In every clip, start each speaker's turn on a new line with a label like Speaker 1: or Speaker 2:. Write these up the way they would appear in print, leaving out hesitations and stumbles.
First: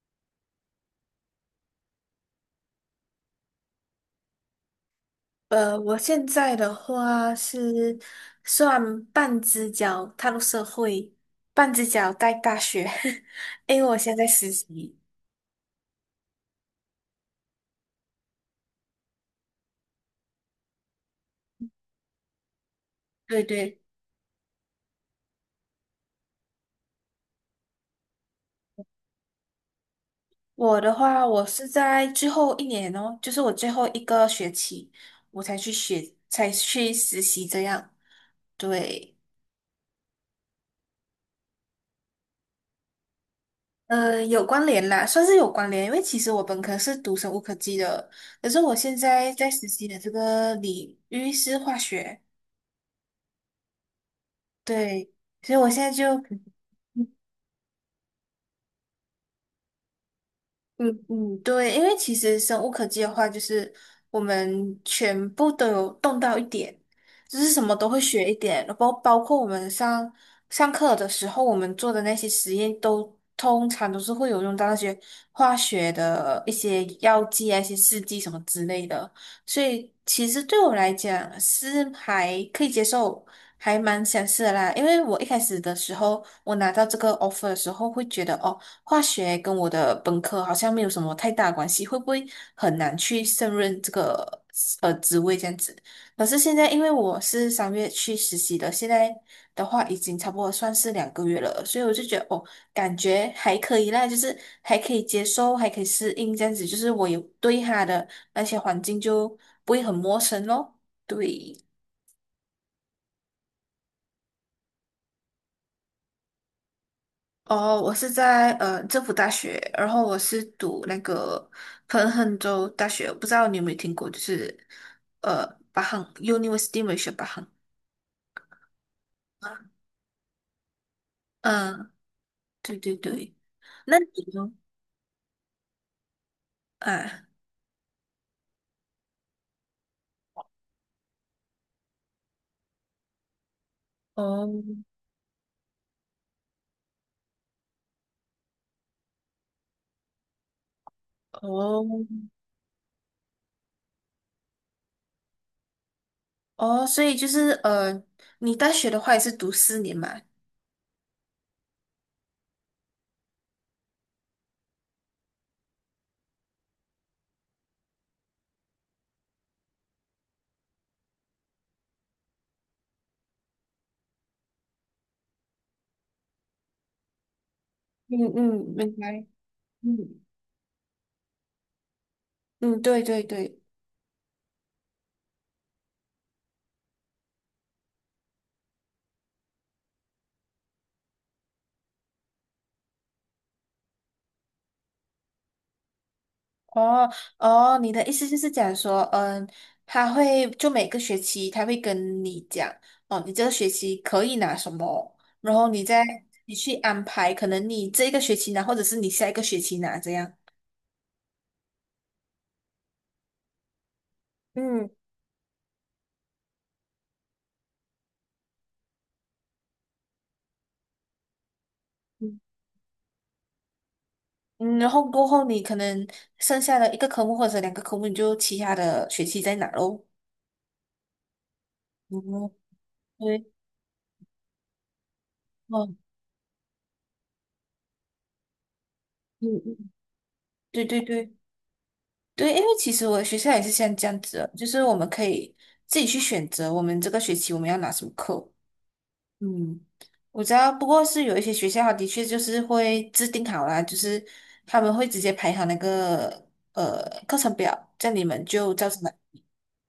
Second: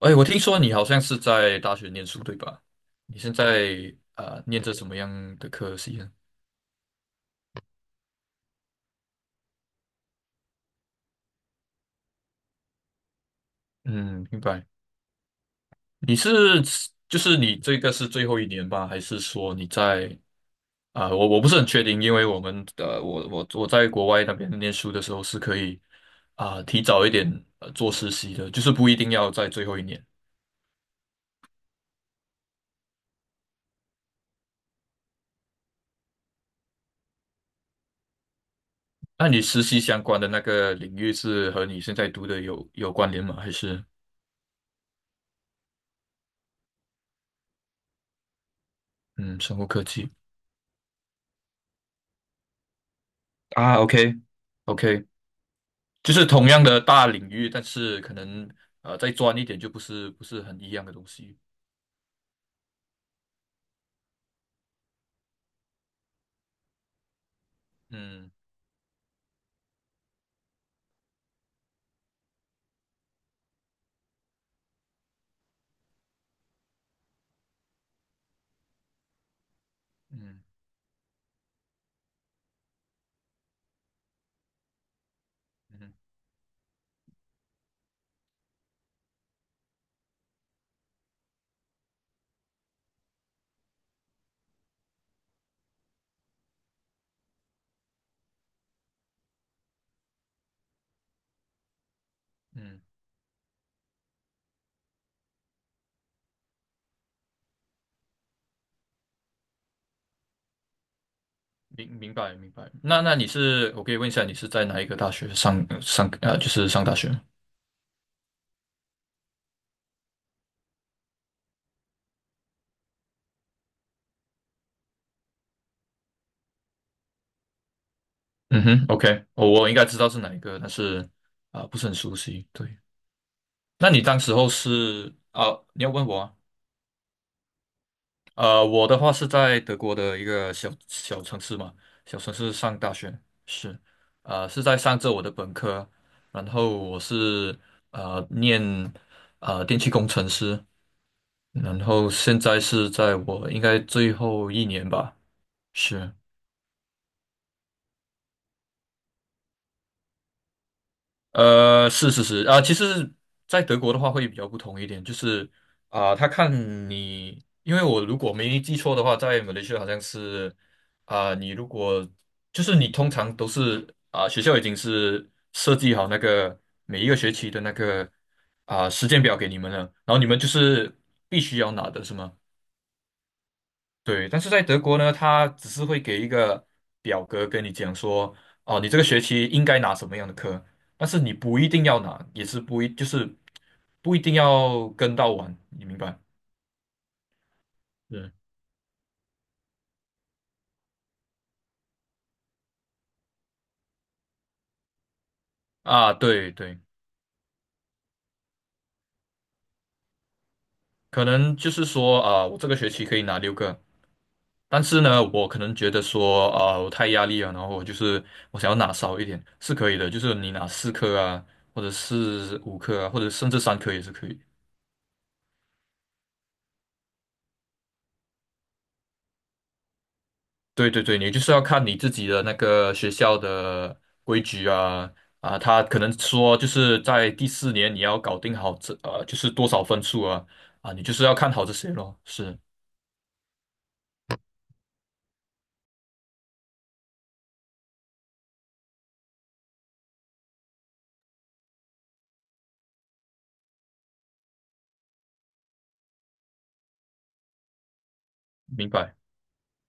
Speaker 1: 哎，我听说你好像是在大学念书，对吧？你现在念着什么样的科系
Speaker 2: 我
Speaker 1: 呢？
Speaker 2: 现在的话是算半只脚踏入社会，半只脚在大学，因为我现在
Speaker 1: 嗯，明
Speaker 2: 实
Speaker 1: 白。
Speaker 2: 习。
Speaker 1: 你是你这个是最后一年吧？还是说你在啊、我我不是很确定，因为我们的我
Speaker 2: 对
Speaker 1: 我我
Speaker 2: 对，
Speaker 1: 在国外那边念书的时候是可以提早一点做实习的，就是不一定要在最后一年。
Speaker 2: 我的话，我是在最后一年哦，就是我最后一个学期，我才去学，才去实习这样。对，
Speaker 1: 那你实习相关的那个领域是和你现在读的有关联吗？还是
Speaker 2: 有关联啦，算是有关联，因为其实我本科是读生物科技的，可是我现在
Speaker 1: 嗯，
Speaker 2: 在
Speaker 1: 生物
Speaker 2: 实
Speaker 1: 科
Speaker 2: 习的这
Speaker 1: 技
Speaker 2: 个领域是化学，
Speaker 1: 啊？OK。 OK。
Speaker 2: 对，所以我现在
Speaker 1: 就
Speaker 2: 就。
Speaker 1: 是同样的大领域，但是可能再专一点就不是很一样
Speaker 2: 嗯
Speaker 1: 的东
Speaker 2: 嗯，
Speaker 1: 西。
Speaker 2: 对，因为其实生物科技的话，就是我们全部都有动到一点，就是什么都会学
Speaker 1: 嗯
Speaker 2: 一点，然后包括我们上课的时候，我们做的那些实验都通常都是会有用到那些化学的一些药剂啊、一些试剂什么之类的，所以其实
Speaker 1: 嗯
Speaker 2: 对我来讲是还可以接受，还蛮相似的啦。因为我一开始的
Speaker 1: 嗯
Speaker 2: 时候，我拿到这个 offer 的时候，会觉得哦。化学跟我的本科好像没有什么太大关系，会不会很难去胜任这个职位这样子？可是现在因为我是3月去实习的，现在的话已经差不多算是2个月了，所以我就觉得哦，
Speaker 1: 嗯，
Speaker 2: 感觉还可以啦，就是还可以接受，还可以适应这样子，就是我有对他的那些环境就不会很陌生咯。对，
Speaker 1: 明明白明白。那那你是我可以问一下，你是在哪一个大学上上呃就是上大学吗？
Speaker 2: 哦，我是在政府大学，然后我是读那个彭亨州大学，不知道你有没有听过，就是呃巴亨 University m a l a y s,
Speaker 1: 嗯哼，OK，我我应该知道是哪一个，但是不是
Speaker 2: 嗯，
Speaker 1: 很熟悉。对，
Speaker 2: 对对对，
Speaker 1: 那
Speaker 2: 那
Speaker 1: 你
Speaker 2: 你
Speaker 1: 当时候
Speaker 2: 呢？
Speaker 1: 是你要问我啊？
Speaker 2: 啊，
Speaker 1: 呃，我的话是在德国的一个小小城市嘛，小城市上大学，是，呃，是在
Speaker 2: 哦
Speaker 1: 上着我的本科，然后我是念电气工程师，然
Speaker 2: 哦
Speaker 1: 后现在是在我应该最后一年吧，是。
Speaker 2: 哦，所以就是你大学的话也是读四年嘛？
Speaker 1: 呃，是啊，其实，在德国的话会比较不同一点，就是啊，他看你，因为我如果没记错的话，在马来西亚好像是啊，你如果就是你通常都是啊，学校已经是设计好那个每一个学期的那个
Speaker 2: 嗯嗯，明
Speaker 1: 时间
Speaker 2: 白。
Speaker 1: 表给你们了，然后
Speaker 2: 嗯
Speaker 1: 你们就是必须要拿的是吗？
Speaker 2: 嗯，对对对。
Speaker 1: 对，但是在德国呢，他只是会给一个表格跟你讲说，哦，你这个学期应该拿什么样的课，但是你不一定要拿，也是不一，就是不一定要跟到完，你明白？
Speaker 2: 哦哦，你的意思
Speaker 1: 嗯，
Speaker 2: 就是讲说，嗯，他会就每个学期他会跟你讲，哦，你这个学期可以拿什么，然后
Speaker 1: 对
Speaker 2: 你去
Speaker 1: 对，
Speaker 2: 安排，可能你这一个学期拿，或者是你下一个学期拿这样。
Speaker 1: 可能就是说我这个学期可以拿6个，但
Speaker 2: 嗯，
Speaker 1: 是呢，我可能觉得说我太压力了，然后我就是我想要拿少一点，是可以的，就是你拿4科啊，或者
Speaker 2: 嗯，
Speaker 1: 是5科啊，或者甚至3科也是可以。
Speaker 2: 嗯然后过后你可能剩下的一个科目或者两个科目，你就其他的学期再拿喽。
Speaker 1: 对对对，你就是要看你自己的那
Speaker 2: 哦，
Speaker 1: 个学校
Speaker 2: 对，
Speaker 1: 的规矩啊，他
Speaker 2: 哦，
Speaker 1: 可能说就是在第4年你要搞定好这就是
Speaker 2: 嗯
Speaker 1: 多少
Speaker 2: 嗯，
Speaker 1: 分数啊
Speaker 2: 对
Speaker 1: 啊，
Speaker 2: 对
Speaker 1: 你就是
Speaker 2: 对
Speaker 1: 要看好这些咯。
Speaker 2: 对，因
Speaker 1: 是，
Speaker 2: 为其实我的学校也是像这样子的就是我们可以自己去选择我们这个学期我们要拿什么课。嗯，我知道，不过是有一些学校，的确就是会制定好啦，就是他们会直接排好那个课程表，这样你们就
Speaker 1: 明
Speaker 2: 照着来
Speaker 1: 白。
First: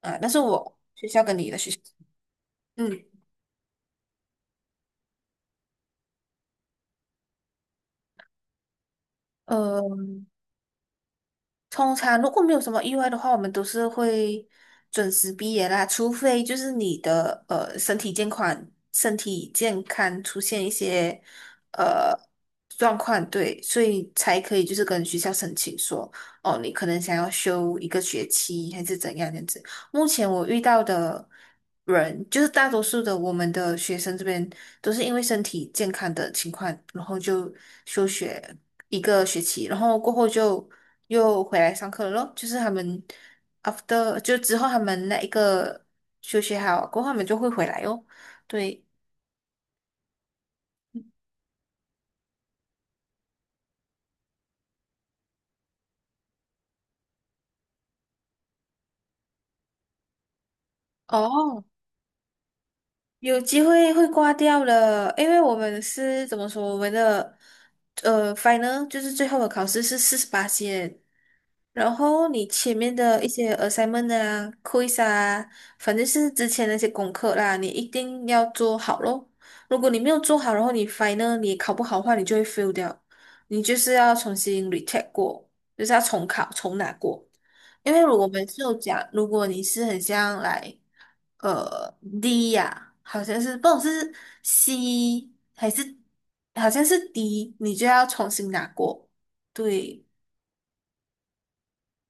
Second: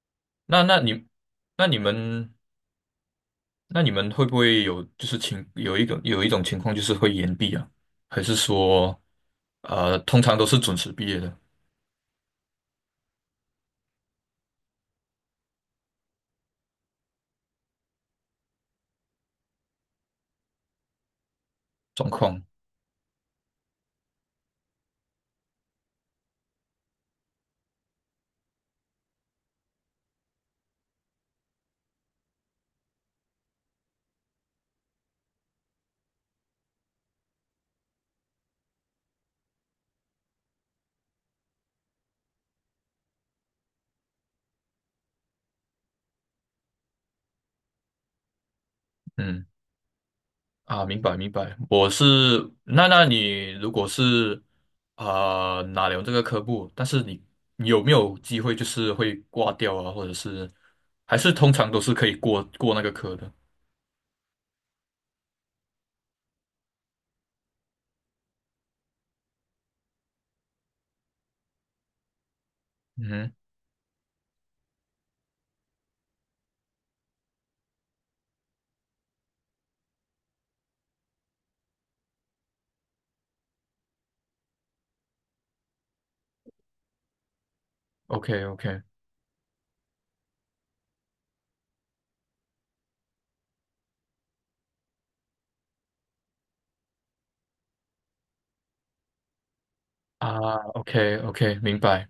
Speaker 2: 啊。但是
Speaker 1: 那
Speaker 2: 我
Speaker 1: 那
Speaker 2: 学
Speaker 1: 你
Speaker 2: 校跟你的
Speaker 1: 那
Speaker 2: 学
Speaker 1: 你
Speaker 2: 校，
Speaker 1: 们
Speaker 2: 嗯。
Speaker 1: 那你们会不会有就是情有一种有一种情况就是会延毕啊，还是说
Speaker 2: 呃。
Speaker 1: 通常都是准时毕业的
Speaker 2: 通常如果没有什么意外的话，我们都是会准时毕业啦，除非就是你的身体健康、身体健康出现一些
Speaker 1: 状
Speaker 2: 呃
Speaker 1: 况？
Speaker 2: 状况，对，所以才可以就是跟学校申请说，哦，你可能想要休一个学期还是怎样这样子。目前我遇到的人，就是大多数的我们的学生这边都是因为身体健康的情况，然后就休学一个学期，然后过后就又回来上课了咯。就是他们 after 就之后他们那一个休学好过后，他们就会回来哦。对，
Speaker 1: 嗯明白明白，我是那那你如果是哪拿了这个科目，但是你你有没有机会就是会挂掉啊，或者是还是通
Speaker 2: 哦，
Speaker 1: 常都是可以过那个科的？
Speaker 2: 有机会会挂掉了，因为我们是怎么说，我们的final 就是最后的考试是48线，然后你前面的一
Speaker 1: 嗯
Speaker 2: 些 assignment 啊、quiz 啊，反正是之前那些功课啦，你一定要做好咯。如果你没有做好，然后你 final 你考不好的话，你就会 fail 掉，你就是要重新 retake 过，就是要重考重拿过。因为我
Speaker 1: ，OK。
Speaker 2: 们就
Speaker 1: OK。
Speaker 2: 讲，如果你是很像来，D 呀、好像是，不懂是 C 还是好像是 D，你就要重新拿过。对
Speaker 1: OK， OK，明白。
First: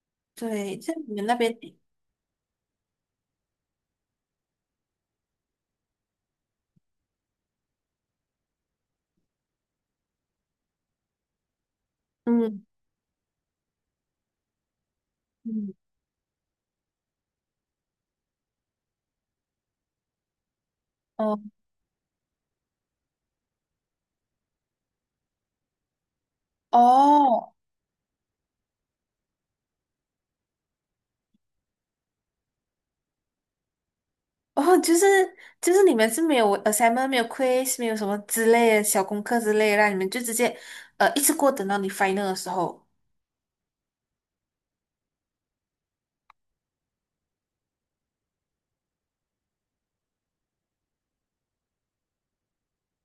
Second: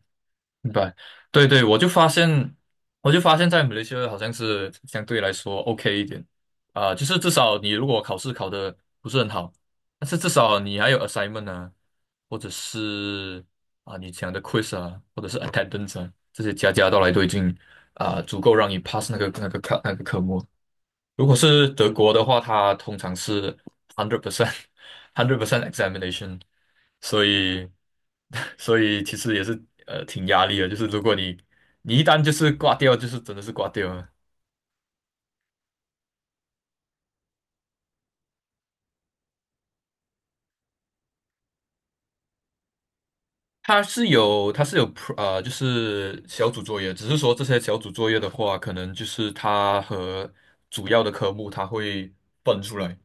Speaker 1: 明
Speaker 2: 对，在
Speaker 1: 白，
Speaker 2: 你们那
Speaker 1: 对
Speaker 2: 边，
Speaker 1: 对，我就发现，我就发现，在马来西亚好像是相对来说 OK 一点就是至少你如果考试考的不是很好，但是至少你还有 assignment 啊，或者
Speaker 2: 嗯
Speaker 1: 是你讲的 quiz 啊，或者是
Speaker 2: 嗯，
Speaker 1: attendance 啊，这些加加到来都已经足够让你 pass 那个那个课那个科目。如果
Speaker 2: 哦
Speaker 1: 是德国的话，它通常是 hundred percent， hundred percent examination，所
Speaker 2: 哦
Speaker 1: 以 所以其实也是挺压力的，就是如果你你一旦就是挂掉，就是真的是挂掉了。
Speaker 2: 哦，就是你们是没有 assignment、没有 quiz、没有什么之类的小功课之类的啦，你们就直接一次过等到你 final 的时候。
Speaker 1: 它是有就是小组作业，只是说这些小组作业的话，可能就是它和主要的科目它会分出来。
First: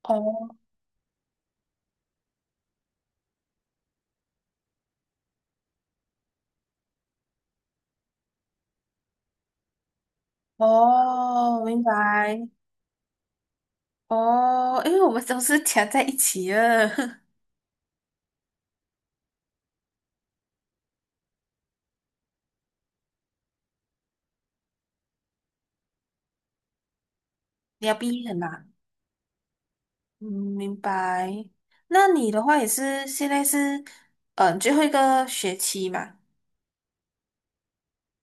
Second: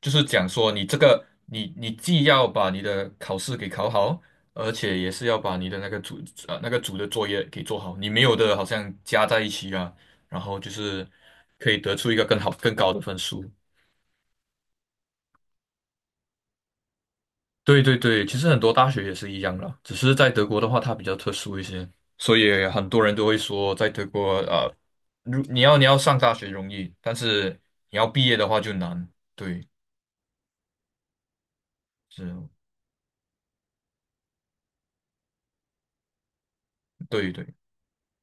Speaker 1: 就是讲
Speaker 2: 哦
Speaker 1: 说你这个你你既要把你的考试给考好，而且也是要把你的那个组那个组的作业给做好，你没有的好像加在一起啊，然后就是
Speaker 2: 哦，
Speaker 1: 可以
Speaker 2: 明
Speaker 1: 得出一个更
Speaker 2: 白。
Speaker 1: 好更高的分数。
Speaker 2: 哦，因为我们都是夹在一起了，
Speaker 1: 对对对，其实很多大学也是一样啦，只是在德国的话，它比较特殊一些，所以很多人都会说，在德国如你要你要上大学容易，但是
Speaker 2: 你要
Speaker 1: 你要
Speaker 2: 毕
Speaker 1: 毕
Speaker 2: 业了
Speaker 1: 业的话
Speaker 2: 嘛？
Speaker 1: 就难。对，
Speaker 2: 嗯，明白。那你的
Speaker 1: 是，
Speaker 2: 话也是现在是，嗯，最后一个学期嘛？
Speaker 1: 对对。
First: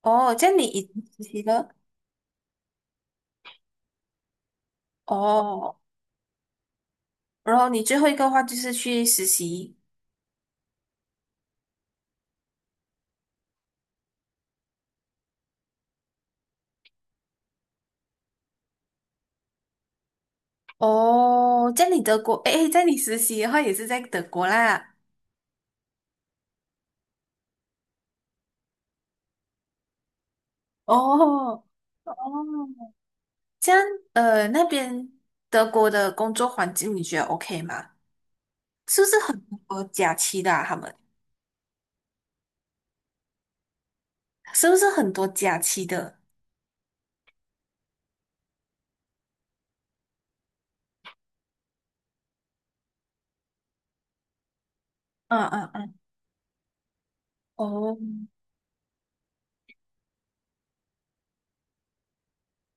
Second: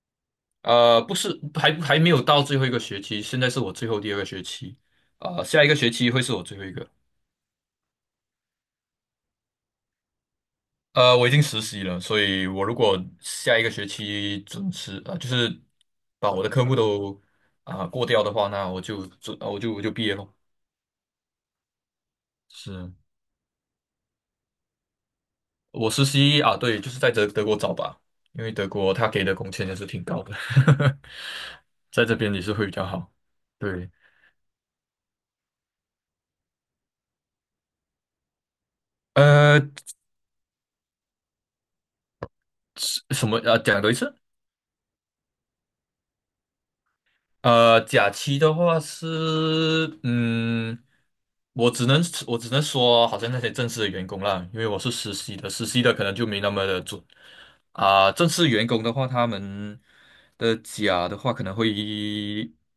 Speaker 2: 哦，这样你已经
Speaker 1: 呃，不
Speaker 2: 实
Speaker 1: 是，
Speaker 2: 习了
Speaker 1: 还还没有到最后一个学期，现在是我最后第二个学期，呃，下一
Speaker 2: 哦，
Speaker 1: 个学期会是我最后一个。
Speaker 2: 然后你最后一个话就是去实习
Speaker 1: 呃，我已经实习了，所以我如果下一个学期准时，呃，就是把我的科目都过掉的话，那我就准，呃我就我就毕业咯。
Speaker 2: 哦，在你德国，诶，在
Speaker 1: 是，
Speaker 2: 你实习的话也是在德国啦。
Speaker 1: 我实习啊，对，就是在德德国找吧，因为德国他给的工钱也是挺高的，
Speaker 2: 哦
Speaker 1: 在这边
Speaker 2: 哦，
Speaker 1: 也是会比较好。
Speaker 2: 这样
Speaker 1: 对，
Speaker 2: 那边德国的工作环境你觉得 OK 吗？是不是很
Speaker 1: 呃，
Speaker 2: 多假期的啊他们？
Speaker 1: 什么啊？讲多一次。
Speaker 2: 是不是很多假期的？
Speaker 1: 呃，假期的话是，嗯，我只能我只能说，好像那些正式的员工啦，因为我是实习
Speaker 2: 嗯
Speaker 1: 的，实
Speaker 2: 嗯
Speaker 1: 习的
Speaker 2: 嗯，
Speaker 1: 可能就没那么的准
Speaker 2: 哦
Speaker 1: 正式员工的话，他们的假的话可能会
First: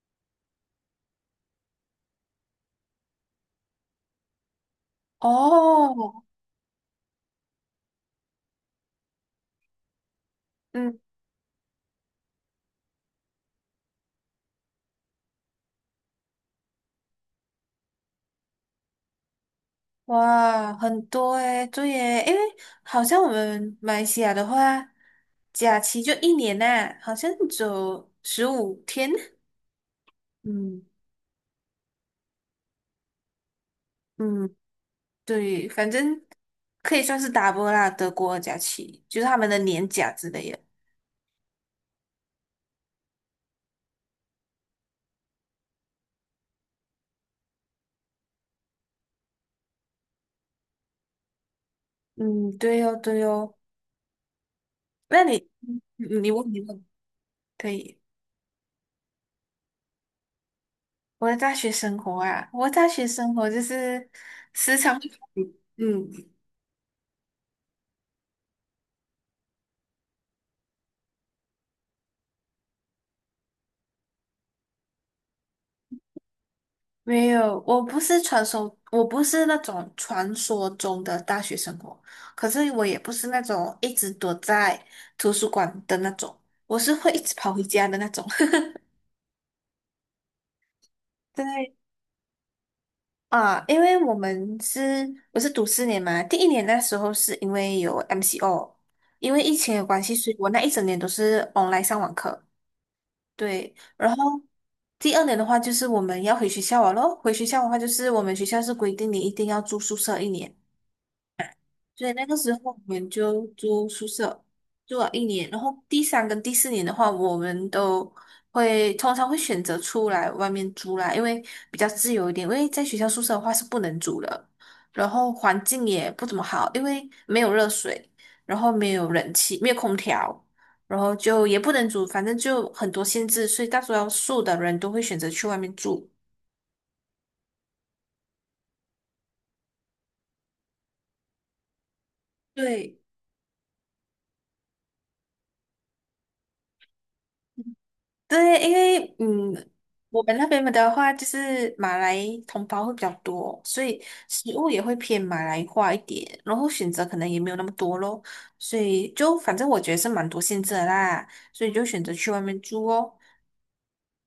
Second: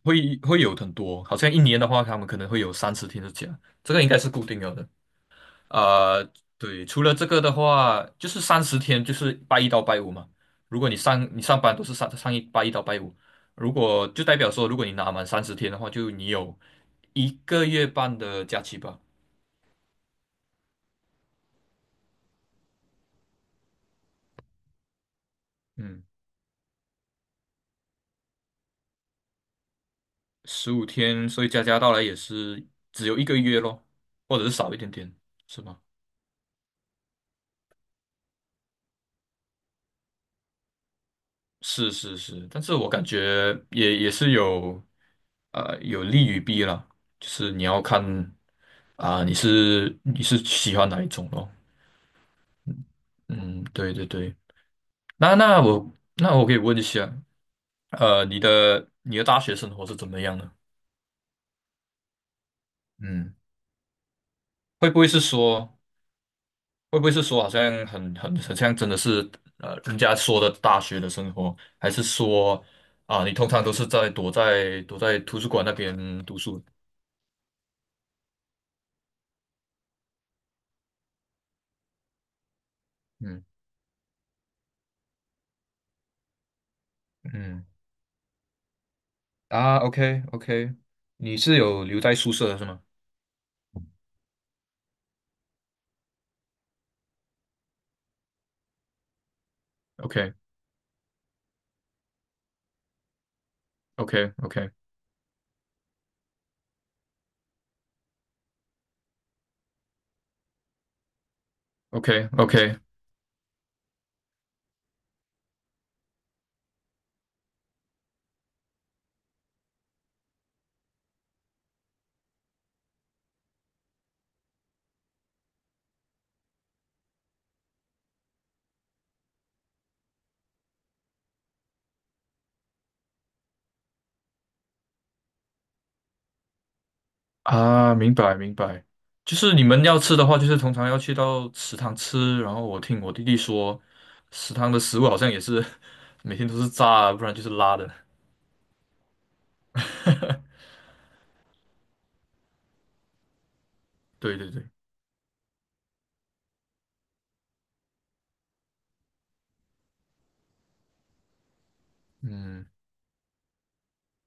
Speaker 1: 会会有很多，好像一年的话，他们可能会有三十天的假，这个应该是固定了的。
Speaker 2: 哦，
Speaker 1: 呃，对，除了这个的话，就是三十天，就是拜一到拜五嘛。如果你
Speaker 2: 嗯，
Speaker 1: 上你上班都是上拜一到拜五，如果就代表说，如果你拿满三十天的话，就你有一个月半的假期吧。
Speaker 2: 哇，很多诶，对耶，因为好像我们马来西亚的话，假期
Speaker 1: 嗯，
Speaker 2: 就一年呐、好像只有15天。
Speaker 1: 十
Speaker 2: 嗯
Speaker 1: 五天，所以加加到来也是只有一个月咯，或者是
Speaker 2: 嗯，
Speaker 1: 少一点点，是
Speaker 2: 对，
Speaker 1: 吗？
Speaker 2: 反正可以算是 double 啦，德国的假期就是他们的年假之类的。
Speaker 1: 是，但是我感觉也也是有，呃，有利与弊啦，就是你要看你是你是喜欢哪一种咯。
Speaker 2: 嗯，对哦，对哦。
Speaker 1: 嗯，对对对，
Speaker 2: 那
Speaker 1: 那
Speaker 2: 你，
Speaker 1: 那
Speaker 2: 嗯
Speaker 1: 我
Speaker 2: 你
Speaker 1: 那我
Speaker 2: 问
Speaker 1: 可以
Speaker 2: 你
Speaker 1: 问一
Speaker 2: 问，
Speaker 1: 下，
Speaker 2: 可以。
Speaker 1: 呃，你的你的大学生活是怎么样的？
Speaker 2: 我的大学生活啊，我的大学生
Speaker 1: 嗯，
Speaker 2: 活就是时
Speaker 1: 会
Speaker 2: 常
Speaker 1: 不会
Speaker 2: 会
Speaker 1: 是说，
Speaker 2: 嗯，
Speaker 1: 会不会是说，好像很像真的是人家说的大学的生活，还是说啊，你通常都是在躲在图书馆那边读书？
Speaker 2: 没有，我不是传说，我不是那种传说中的大学生活，可是我也不是那
Speaker 1: 嗯
Speaker 2: 种一直躲在图书馆的那种，我是会一直跑回
Speaker 1: 嗯，
Speaker 2: 家的那种。
Speaker 1: OK， OK，你是
Speaker 2: 对
Speaker 1: 有留在宿舍的是吗
Speaker 2: 啊，因为我们是我是读四年嘛，第1年那时候是因为有 MCO，因为疫情的关系，所
Speaker 1: ？OK，
Speaker 2: 以我那1整年都是 online 上网课。对，然
Speaker 1: OK。
Speaker 2: 后
Speaker 1: OK，
Speaker 2: 第2年的话，就是我们要回学校了咯。回学校的话，就是我们学校是规定你一定要住宿舍一年，所以那
Speaker 1: OK。
Speaker 2: 个时候
Speaker 1: OK。
Speaker 2: 我们就住宿舍，住了一年。然后第3跟第4年的话，我们都会通常会选择出来外面租啦，因为比较自由一点。因为在学校宿舍的话是不能租的，然后环境也不怎么好，因为没有热水，然后没有冷气，没有空调，然后就也不能煮，反正就很多限制，所以大多数的人都会选择去外面住。
Speaker 1: 啊，明白明白，就是你们要吃的话，就是通常要去到食堂吃。然后我
Speaker 2: 对。
Speaker 1: 听我弟弟说，食堂的食物好像也是 每天都是炸的，不然就是拉的。
Speaker 2: 对，因为嗯，我们那 边的话就是马来同胞会比较多，所以
Speaker 1: 对对
Speaker 2: 食
Speaker 1: 对，
Speaker 2: 物也会偏马来化一点，然后选择可能也没有那么多咯，所以就反正我觉得是蛮多限制的啦，所以就选择去外面
Speaker 1: 嗯，
Speaker 2: 住哦。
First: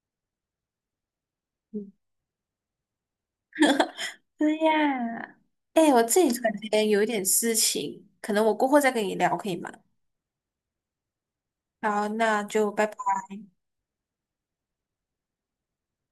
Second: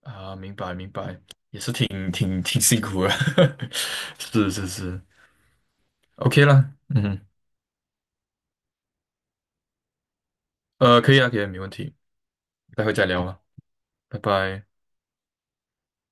Speaker 1: 啊，明白明白，
Speaker 2: 嗯，
Speaker 1: 挺挺挺辛苦的，是
Speaker 2: 对
Speaker 1: 是是
Speaker 2: 呀，哎，我自己
Speaker 1: ，OK
Speaker 2: 感
Speaker 1: 啦，
Speaker 2: 觉有一
Speaker 1: 嗯，
Speaker 2: 点事情，可能我过后再跟你聊，可以吗？
Speaker 1: 呃，可以啊可以啊，没问题，
Speaker 2: 好，那就
Speaker 1: 待
Speaker 2: 拜
Speaker 1: 会
Speaker 2: 拜。
Speaker 1: 再聊啊，拜拜。